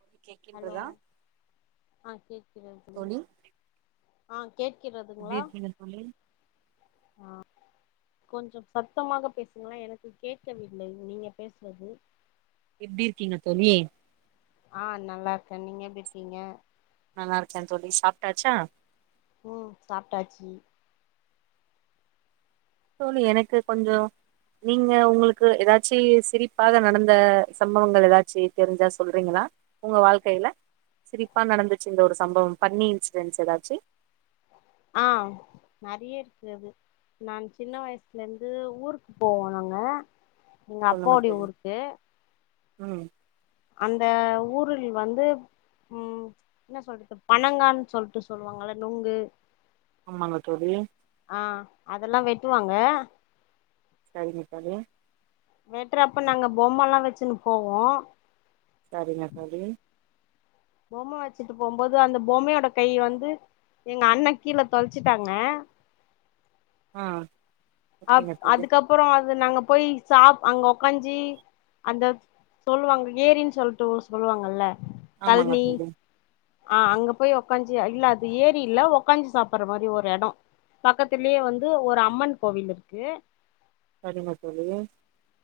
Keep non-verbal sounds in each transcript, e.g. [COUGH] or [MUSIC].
தோழி ஹலோ கேக்கின்றதா ஆ கேக்குதுங்க தோழி ஆ எப்டி கேட்குறதுங்களா இருக்கீங்க [INAUDIBLE] கொஞ்சம் சத்தமாக பேசுங்களே எனக்கு கேட்கவில்லை நீங்க பேசுறது எப்டி இருக்கீங்க தோழி ஆ நல்லா இருக்கே நீங்க எப்டி இருக்கீங்க நல்லா இருக்கே தோழி சாப்ட்டாச்சா ம் சாப்ட்டாச்சு தோழி எனக்கு கொஞ்சோ நீங்க உங்களுக்கு ஏதாச்சு சிரிப்பாக நடந்த சம்பவங்கள் ஏதாச்சு தெரிஞ்சா சொல்றீங்களா உங்க வாழ்க்கையில சிரிப்பா நடந்துச்சு இந்த ஒரு சம்பவம் ஃபன்னி இன்சிடென்ஸ் ஏதாச்சு ஆ நெறைய இருக்குது அது நான் சின்ன வயசுல இருந்து ஊருக்கு போவோ நாங்க எங்க சொல்லுங்க அப்பாவுடைய தோழி ஊருக்கு ம் அந்த ஊரில் வந்து ம் என்ன சொல்றது பனங்கான்னு சொல்லிட்டு சொல்லுவாங்கல்ல நுங்கு ஆமாங்க தோழி ஆ அதெல்லா வெட்டுவாங்க செரி மக்களே வெட்டுறப்ப நாங்க பொம்ம எல்லா வச்சுன்னு போவோ சரிங்க தோழி பொம்ம வச்சுட்டு போகும்போது அந்த பொம்மயோட கை வந்து எங்க அண்ண கீழ தொலச்சிட்டாங்க ஆ அப் ஓகேங்க தோழி அதுக்கப்பறோ அது நாங்க போய் சாப் அங்க உக்காஞ்சி அந்த சொல்லுவாங்க ஏரின்னு சொல்லிட்டு சொல்லுவாங்கல்ல ஆமாங்க கல்னி தோழி ஆஹ் அங்க போய் உக்காஞ்சி இல்ல அது ஏறி இல்ல உக்காஞ்சி சாப்புடுற மாதிரி ஒரு இட பக்கத்திலயே வந்து ஒரு அம்மன் கோவில் இருக்கு சரிங்க தோழி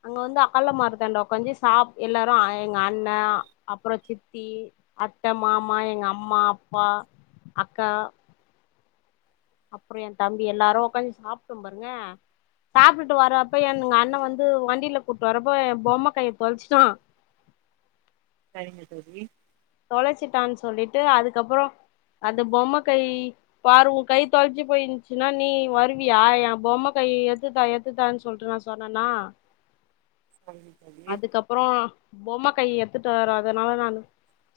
அங்க வந்து ஆல மரத்தாண்ட உக்காந்து சா எல்லாரு எங்க அண்ண அப்பற சித்தி அத்த மாமா எங்க அம்மா அப்பா அக்கா அப்பற எய தம்பி எல்லாரு உட்காந்து சாப்ட்ட பாருங்க சாப்ட்டு வர்ப்ப என்ங்க அண்ண வந்து வண்டியில கூட்டிட்டு வரப்போ எய பொம்ம கையை தொலைச்சட்டா சரிங்க தோழி தொலைச்சிட்டான்னு சொல்லிட்டு அதுக்கப்பற அந்த பொம்ம கை பாரு உ கை தொலைச்சி போயிருச்சுன்னா நீ வருவியா எய பொம்ம கை எத்துதா எத்துதான்னு சொல்டு நா சொன்னண்ணா சரிங்க தோழி அதுக்கப்ற பொம்ம கை எடுத்துட்டு வராதனால நான்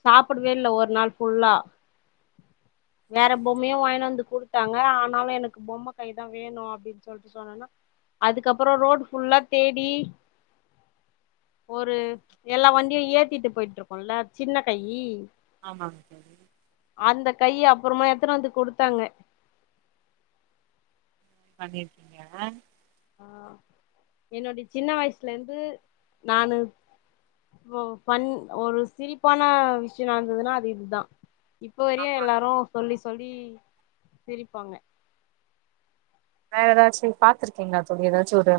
சாப்டவே இல்ல ஒரு நாள் ஃபுல்லா வேற சரிங்க தோழி பொம்மையும் வாங்கிட்டு வந்து குடுத்தாங்க ஆனாலு எனக்கு பொம்ம கை தா வேணும் அப்டின்னு சொல்லிட்டு சொன்னா அதுக்கப்பற ரோடு் ஃபுல்லா தேடி ஒரு எல்லா வண்டியு ஏத்திட்டு போயிட்டு இருக்கும்ல சின்ன கை ஆமாங்க தோழி அந்த கைய அப்பறமா எடுத்துன்னு வந்து கொடுத்தாங்க பண்ணிருக்கீங்க ஆஹ் என்னுோடய சின்ன வயசுல இருந்து நானு இப்ப பண் ஒரு சிரிப்பான விஷய நடந்ததுன்னா அது இதுதா இப்போ வரையு எல்லாரு சொல்லி சொல்லி சிரிப்பாங்க வேற ஏதாச்சும் பாத்துருக்கீங்களா தோழி ஏதாச்சும் ஒரு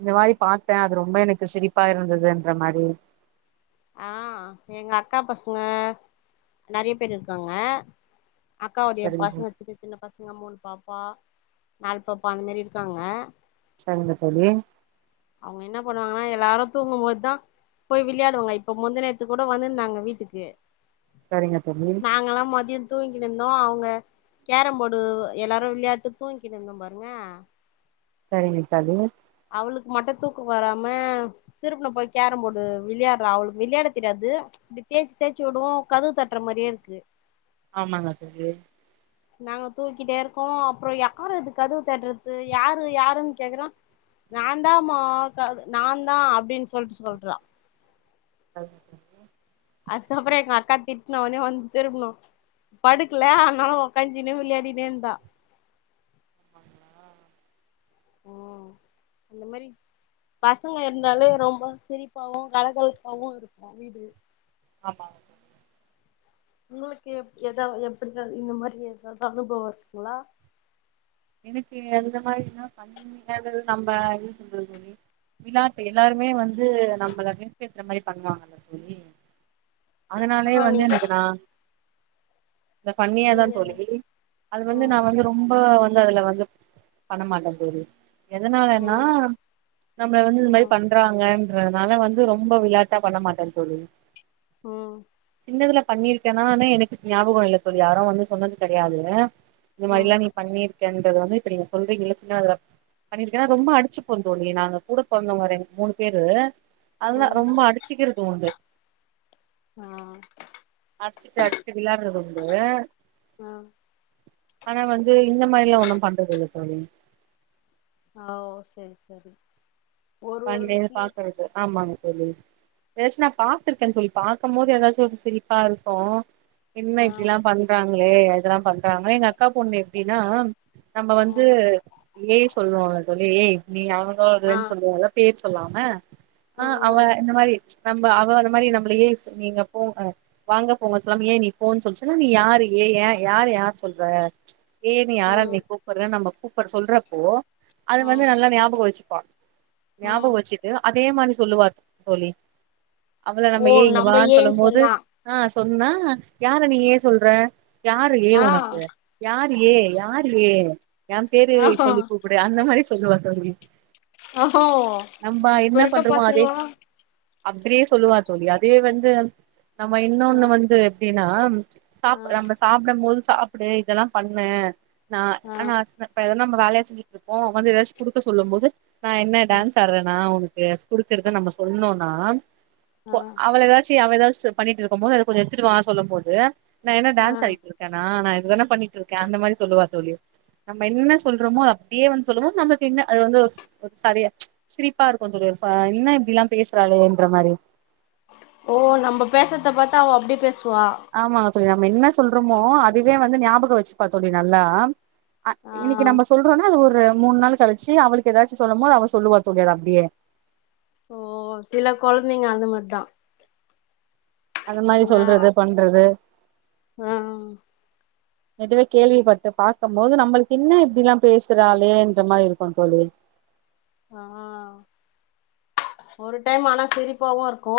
இந்த மாதிரி பார்த்த அது ரொம்ப எனக்கு சிரிப்பா இருந்ததுன்ற மாதிரி ஆஹ் எங்க அக்கா பசங்க நெறைய பேர் இருக்காங்க அக்காவுடைய சரிங்க பசங்க சின்ன சின்ன பசங்க மூணு பாப்பா நாலு பாப்பா அந்த மாதிரி இருக்காங்க செரிங்க தோழி அவங்க என்ன பண்ணுவாங்கன்னா எல்லாரு தூங்கும் போதுதா போய் விளையாடுவாங்க இப்ப முந்த நேத்துக்கு கூட வந்திருந்தாங்க வீட்டுக்கு சரிங்க தோழி நாங்கல்லா மதிய தூங்கின்னிந்தோ அவங்க கேரம் போர்டு எல்லாரும் விளையாட்டு தூங்கின்னிந்தோ பாருங்க சரிங்க தோழி அவளுக்கு மட்டு தூக்க வராம திருப்பன போய் கேரம் போர்டு விளையாடுறா அவளுக்கு விளையாட தெரியாது இப்டி தே்சி தே்ச்சு விடும்வவும் கதுவு தட்டுற மாதிரியே இருக்கு ஆமாங்க தோழி நாங்க தூக்கிட்டே இருக்கோ அப்பற யாரு அது கதவு தட்டுறது யாரு யாருன்னு கேக்குறோ நா தாமா நா தா அப்டின்னு சொல்லிட்டு சொல்றா அதுக்கப்பற எங்க அக்கா திட்னோனே வந்து திரும்பணும் படுக்கல அதனால உடக்கஞ்சினே விளையாடினே இருந்தா ம் அந்த மாதிரி பசங்க இருந்தாலே ரொம்ப சிரிப்பாவும் கலகலப்பாவவும் இருக்கும் வீடு ஆமாங் உங்களுக்கு எப் ஏதாவது எப்டி இந்த மாதிரி ஏதாவது அனுபவ இருக்குங்களா எனக்கு அந்த மாரினா [UNINTELLIGIBLE] நம்ம என்ன சொல்றது தோழி விளாட்டு எல்லாருமே வந்து நம்மள வில்தேத்துற மாரி பண்ணுவாங்கல்ல தோழி அதனாலே ஆஹா வந்து நீங்க எனக்கு நா இத பண்ணியாதா நீங்க தோழி அது வந்து ம் நா வந்து ரொம்ப வந் வந்து அதுல வந்து பண்ணமாட்ட தோழி எதனாலன்னா ம் நம்மள வந்து இது மாரி பண் ம் பண்றாங்கன்றதுனால வந்து ரொம்ப விளாட்டா பண்ணமாட்ட தோழி ம் சின்னதுல பண்ணிருக்கேனான்னு எனக்கு ஞாபகம் இல்ல தோழி யாரு வந்து சொன்னது கெடையாது இந்த ம் மாரில்லா நீ பண்ணிருக்கேன்றத வந்து இப்ப நீங்க சொல்றீங்கங்களா சின்னாதுல பண்ணியிருக்கேனா ரொம்ப அடிச்சு பொந்தோழி நாங்க கூட பொறந்தவங்க ரெண் மூணு பேரு அத ம் ரொம்ப அடிச்சுக்கிறது உண்டு ஆ அடிச்சிட்டு அடிச்சிட்டு விளையாடுறது உண்டு ஆ ஆனா வந்து இந்த மாரிலா ஒன்னு பண்றதில்ல தோழி ஓ சேரி சேரி பண்றேல பாக்குறது ஆமாங்க தோழி ஏதாச்சு நா பாத்திருக்கே தோழி பாக்கும் போது ஏதாச்சு ஒரு சிரிப்பா இருக்கு என்ன ஆ இப்டில்லா பண்றாங்ளே இதெல்லா பண் றாங்க எங்க அக்கா பொண்ணு எப்டின்னா நம்ம வந்து ம் ஏ சொல்லோம்ல தோழி ஏய் நீ ஆ அவங்ககோதுன்னு சொல்லுவோல பேர் சொல்லாம ஆ அவ ம் இந்த மாரி நம்ம அவ அந்த மாரி நம்மள ஏய் ஸ் நீங்க போ வாங்க போங்க சொல்லாம ஏ நீ போன்னு சொல்லிச்சுன்னா நீ யாரு ஏ ஏ யாரு யார சொல்ற ஏய் ம் யார நீ ம் கூப்ற நம்ம கூப்ற சொல்றப்போ அது ம் வந்து நல்லா ஞாபகம் வச்சுப்ப ம் ஞாபகம் வச்சுட்டு அதே மாரி சொல்லுவா தோழி அவள ஓ நம்ம ஏய் இங்க வான்னு ஏன்னு சொல்லம் போது சொன்னா ஆ சொன்னா யார நீ ஏ சொல்ற யாரு ஏ ஆ உனக்கு யார் ஏ யார் ஏ எ பேரு ஆஹா சொல்லி கூப் டு அந்த மாரி சொல்லுவா தோழி ஓ ஹோ நம்ப என்ன பண்றமோ அதே அப்டியே சொல்லுவா தோழி அதே வந்து நம்ம ஆ இன்னொன்னு வந்து எப்டின்னா ஆ சாப் நம்ம சாப்டம் போது சாப்டு இதெல்லா பண்ணு நா ஆ ஆனா அச இப்ப எதனா நம்ப வேலையா செஞ்சுட்டு இருப்போ வந்து ஏதாச்சு குடுக்க சொல்லும் போது நா என்ன டான்ஸ் ஆடுறனா உனக்கு குடுக்குறது நம்ம சொன்னோனா ஆ இப் அவள வேல ச்சு அவ எதாவது செ பண்ணிட்டுருக்கும் போது அத கொஞ்சோ எடுத்துட்டு வா சொல்லும் போது நா என்ன ஆ டான்ஸ் ஆ ஆடிட்டுருக்கேனா நா இதனா பண்ணிட்டுருக்கே அந்த மாரி சொல்லுவா தோழி நம்ம என்ன சொல்றோமோ அப்டியே வந்து சொல்லுவு நம்மளுக்கு என்ன அது வந்து ஸ் சரியா சிரிப்பா இருக்கு தோழி ஒருநிம்ஷோ என்ன இப்டில்லா பேசுறாலே என்ற மாரி ஓ நம்ம பேசுறத பாத்தா அவ அப்டி பேசுவா ஆமாங்க தோழி நம்ம என்ன சொல்றோமோ அதுவே வந்து ஞாபக வச்சுப்பா தோழி நல்லா ஆ இன்னைக்கி நம்ம சொல்றோனா அது ஒரு மூணு நாள் கழிச்சு அவளுக்கு ஏதாச்சு சொல்லும் போது அவ சொல்லுவா தோழி அத அப்டியே ஓ சில கொழந்தைங்க அந்த மாரிதா அந்த மாதிரி இங்க சொல்றது பண்றது ஆ நட்டுவே கேள்விப்பட்டு பாக்கபோது நம்மளுக்கு என்ன இப்டியெல்லா பேசுறாளே என்ற மாரி இருக்கும் தோழி ஆ ஒரு டைம் ஆனா சிரிப்பாவு இருக்கு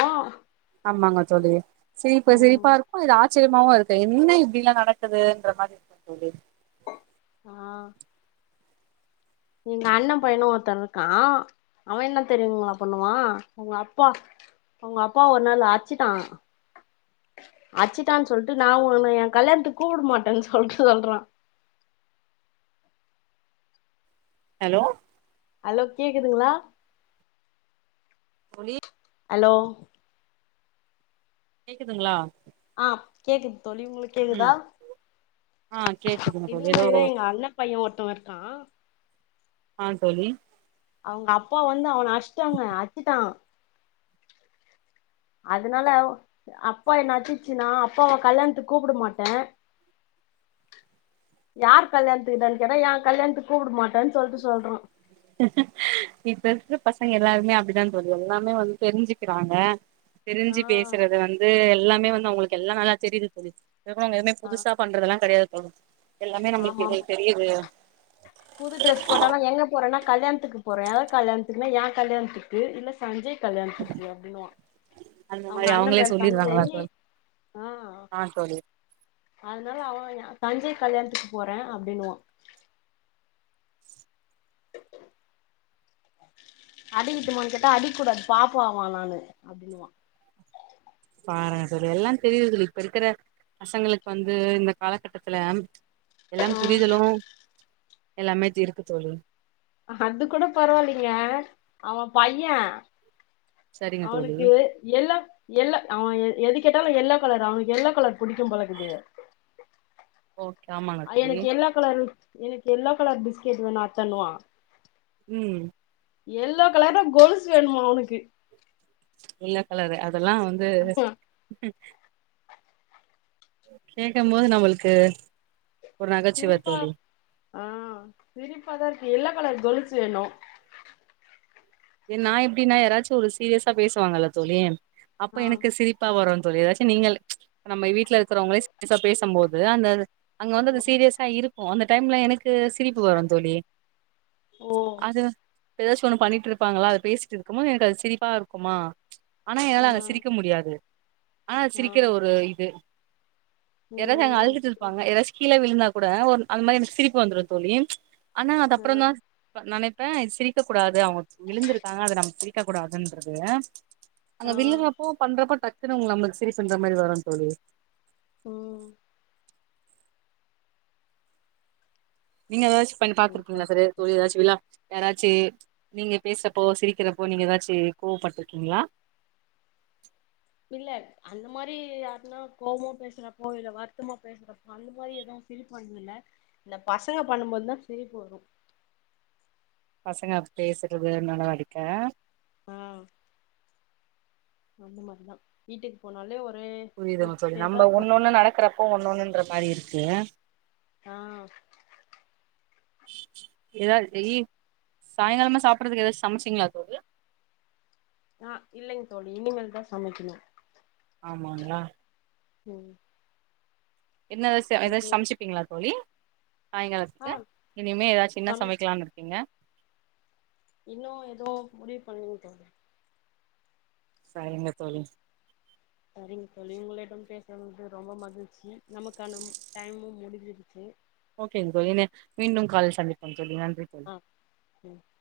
ஆமாங்க தோழி சிரிப்பு சிரிப்பா ம் இரு க்கு இது ஆச்சரியமாவவும் இருக்கு என்ன இப்டியெல்லா நடக்குதுன்ற மாதிரி இருக்கும் தோழி ஆ எங்க அண்ணன் பையன ஒருத்தன் இருக்கா அவன் என்ன தெரியுங்களா பண்ணுவா அவங்க அப்பா அவங்க அப்பா ஒரு நாள் அடுச்சிட்டா அச்சுட்டான்னு சொல்ட்டு நா உன்ன என் கல்யாணத்துக்கு கூப்பிட மாட்டேன்னு சொல்லிட்டு சொல்றான் ஹலோ ஹலோ கேக்குதுங்களா புலி ஹலோ கேக்குதுங்களா ஆ கேக்குது தோழி உங்களுக்கு கேக்குதா ம் ஆ கேக்குதுங்க இதி தோழி ஏதோ மாதிரிதா எங்க அண்ணா பையன் ஒருத்தவ இருக்கான் ஆ தோழி அவங்க அப்பா வந்து அவன அச்சிட்டாங்க அச்சுட்டான் அதனால அப்பா என்ன அச்சிச்சுன்னா அப்பாவ கல்யாணத்து கூப்பிட மாட்டேன் யார் கல்யாணத்துக்குடானு கேட்டா ஏன் கல்யாணத்து கூப்பிட மாட்டேன்னு சொல்லிட்டு சொல்றான் இப்ப இருக்குற பசங்க எல்லாருமே அப்டித்தா தோழி எல்லாமே வந்து தெரிஞ்சிகிறாங்க ஆ தெரிஞ்சு பேசுறது வந்து எல்லாமே வந்து அவங்களுக்கு எல்லா நல்லா தெரியுது தோழி இருக்குறவங்க எதுவுமே ஆ புதுசா பண்றதுயெல்லா கிடையாது தோழி எல்லாமே நம்மளுக்கு இதுல ஆமாமா தெரியுது புது ட்ரெஸ் போட்டாலு எங்க போறேனா கல்யாணத்துக்கு போறன் யார் கல்யாணத்துக்குன்னா ஏ கல்யாணத்துக்கு இல்ல சஞ்சய் கல்யாணத்துக்கு அப்டினுவா அந்த அவங்க மாரி அண்ணன் அவங்களே பேர் சொல்லிடுறாங்களா சஞ்சய் தோழி ஆ ஆ தோழி அதனால அவன் சஞ்சய் கல்யாணத்துக்கு போறேன் அப்டின்னுவா அடிக்கட்டுமானு கேட்டா அடிக்க கூடாது பாப்பாவா நானு அப்டின்னுவா பாருங்க தோழி எல்லா தெரியுது தோழி இப்ப இருக்கிற பசங்களுக்கு வந்து இந்த காலகட்டத்துல ம்ச் எல்லாம் ஆ புரிதலும் எல்லாமே இருக்கு தோழி அது கூட பரவாயில்லைங்க அவன் பையன் சரிங்க தோழி அவனுக்கு எல்லோ எல்லோ அவன் எ எது கேட்டாலும் எல்லோ கலர் அவனுக்கு எல்லோ கலர் பிடிக்கும் போல இக்குது ஓகே ஆமாங்க தோழி எனக்கு எல்லோ கலரு எனக்கு எல்லோ கலர் பிஸ்கெட் வேணு அத்தண்ணுவா ம் எல்லோ கலர் ல கோலுஸ் வேணுமா அவனுக்கு எல்லோ கலரு அதெல்லா வந்து கேட்க போது நம்மளுக்கு ஒரு நகைச்சுவை சிரிப்பா தோழி ஆ சிரிப்பாதான் இருக்கு எல்லோ கலர் கொலுசு வேணும் ஏ நா எப்டின்னா யாராச்சும் ஒரு சீரியஸா பேசுவாங்கல்ல தோழி அப்ப ஆ எனக்கு சிரி ப்பா வரும்ன்னு தோழி ஏதாச்சும் நீங்க ம்ச் நம்ம வீட்டுல இருக்கிறவங்கள சீரியஸா பேசும்போது அந்த அங்க வந்து அது சீரியஸா இருக்கு அந்த டைம்ல எனக்கு சிரிப்பு வரும் தோழி ஓ அது ஏதாச்சு ஒண்ணு பண்ணிட்டு இருப்பாங்களா அது பேசிட் இருக்குனு எனக்கு அது சிரிப்பா இருக்குமா ஆனா ஆ என்னால அங்க சிரிக்க முடியாது ஆனா ஆ சிரிக்கிற ஒரு இது யாராவது அங்க ம் அழுதுட் இருப்பாங்க ஏதாச்சு கீழ விழுந்தா கூட ஒ அந்த மாரி எனக்கு சிரிப்பு வந்துரு தோழி ஆனா அது ஆ அப்பற தா நெனைப்பே இது சிரிக்க கூடாது அவுங்கு விழுந்திருக்காங்க அது நம்ம சிரிக்க கூடாதுன்றது அங்க ஆ விழுற ப்போ பண்றப்பா டக்குனுு நம்ளுக்கு சிரிப்புண்ற மாரி வரு தோழி ம் நீங்க ஏதாச்சு பண்ணி சரி, பாத்துருப்பீங்களா சரி. தோழி [UNINTELLIGIBLE] யாராச்சி நீங்க பேசறப்போ சிரிக்கிறப்போ நீங்க ஏதாச்சி கோவப்பட்ருக்கீங்ளா இல்ல அந்த மாரி யாருன்னா கோவமா பேசுறப்போ இல்ல வருத்தமா பேசுறப்போ இந்த பசங்க பண்ணும்போது தா சிரிப்பு வரு பசங்க பேசுறது நால அடிக்கே ஆ அந்த மாரிதா வீட்டுக் போனாலே ஒரு புரியுதுங் தோழி நம்ம ஒன்னுண்ணு நடக்கறப்போ ஒன்னொண்ணுன்ற மாரி இருக்கு ஆ [UNINTELLIGIBLE] சாயங்காலமா சாப்பிறதுக்கு ஏதாச்சு சமைச்சிங்களா தோழி ஆ இல்லைங் தோழி இனிமேல்தா சமைக்கணு ஆமாங்ளா ம் [UNINTELLIGIBLE] ஏதாவது சட்னி சமைச்சிப்பீங்களா தோழி ஆ சாயங்காளத்துக்கு இனிமே ஏதாச்சின்ன சம சமைக்கலான் இருக்கேங்க இன்னு எதோ முடிவு பண்ணலீங் தோழி சரிங்க தோழி சரிங் தோழி இவங்களே பண்ணி பேசுறது வந்து ரொம்ப மகிழ்ச்சி நமக்கான டைமும் முடிஞ்சிருச்சு ஓகேங்க ஏ மீண்டும் காலைல சந்திப்போங் தோழி நன்றி தோழி [INAUDIBLE]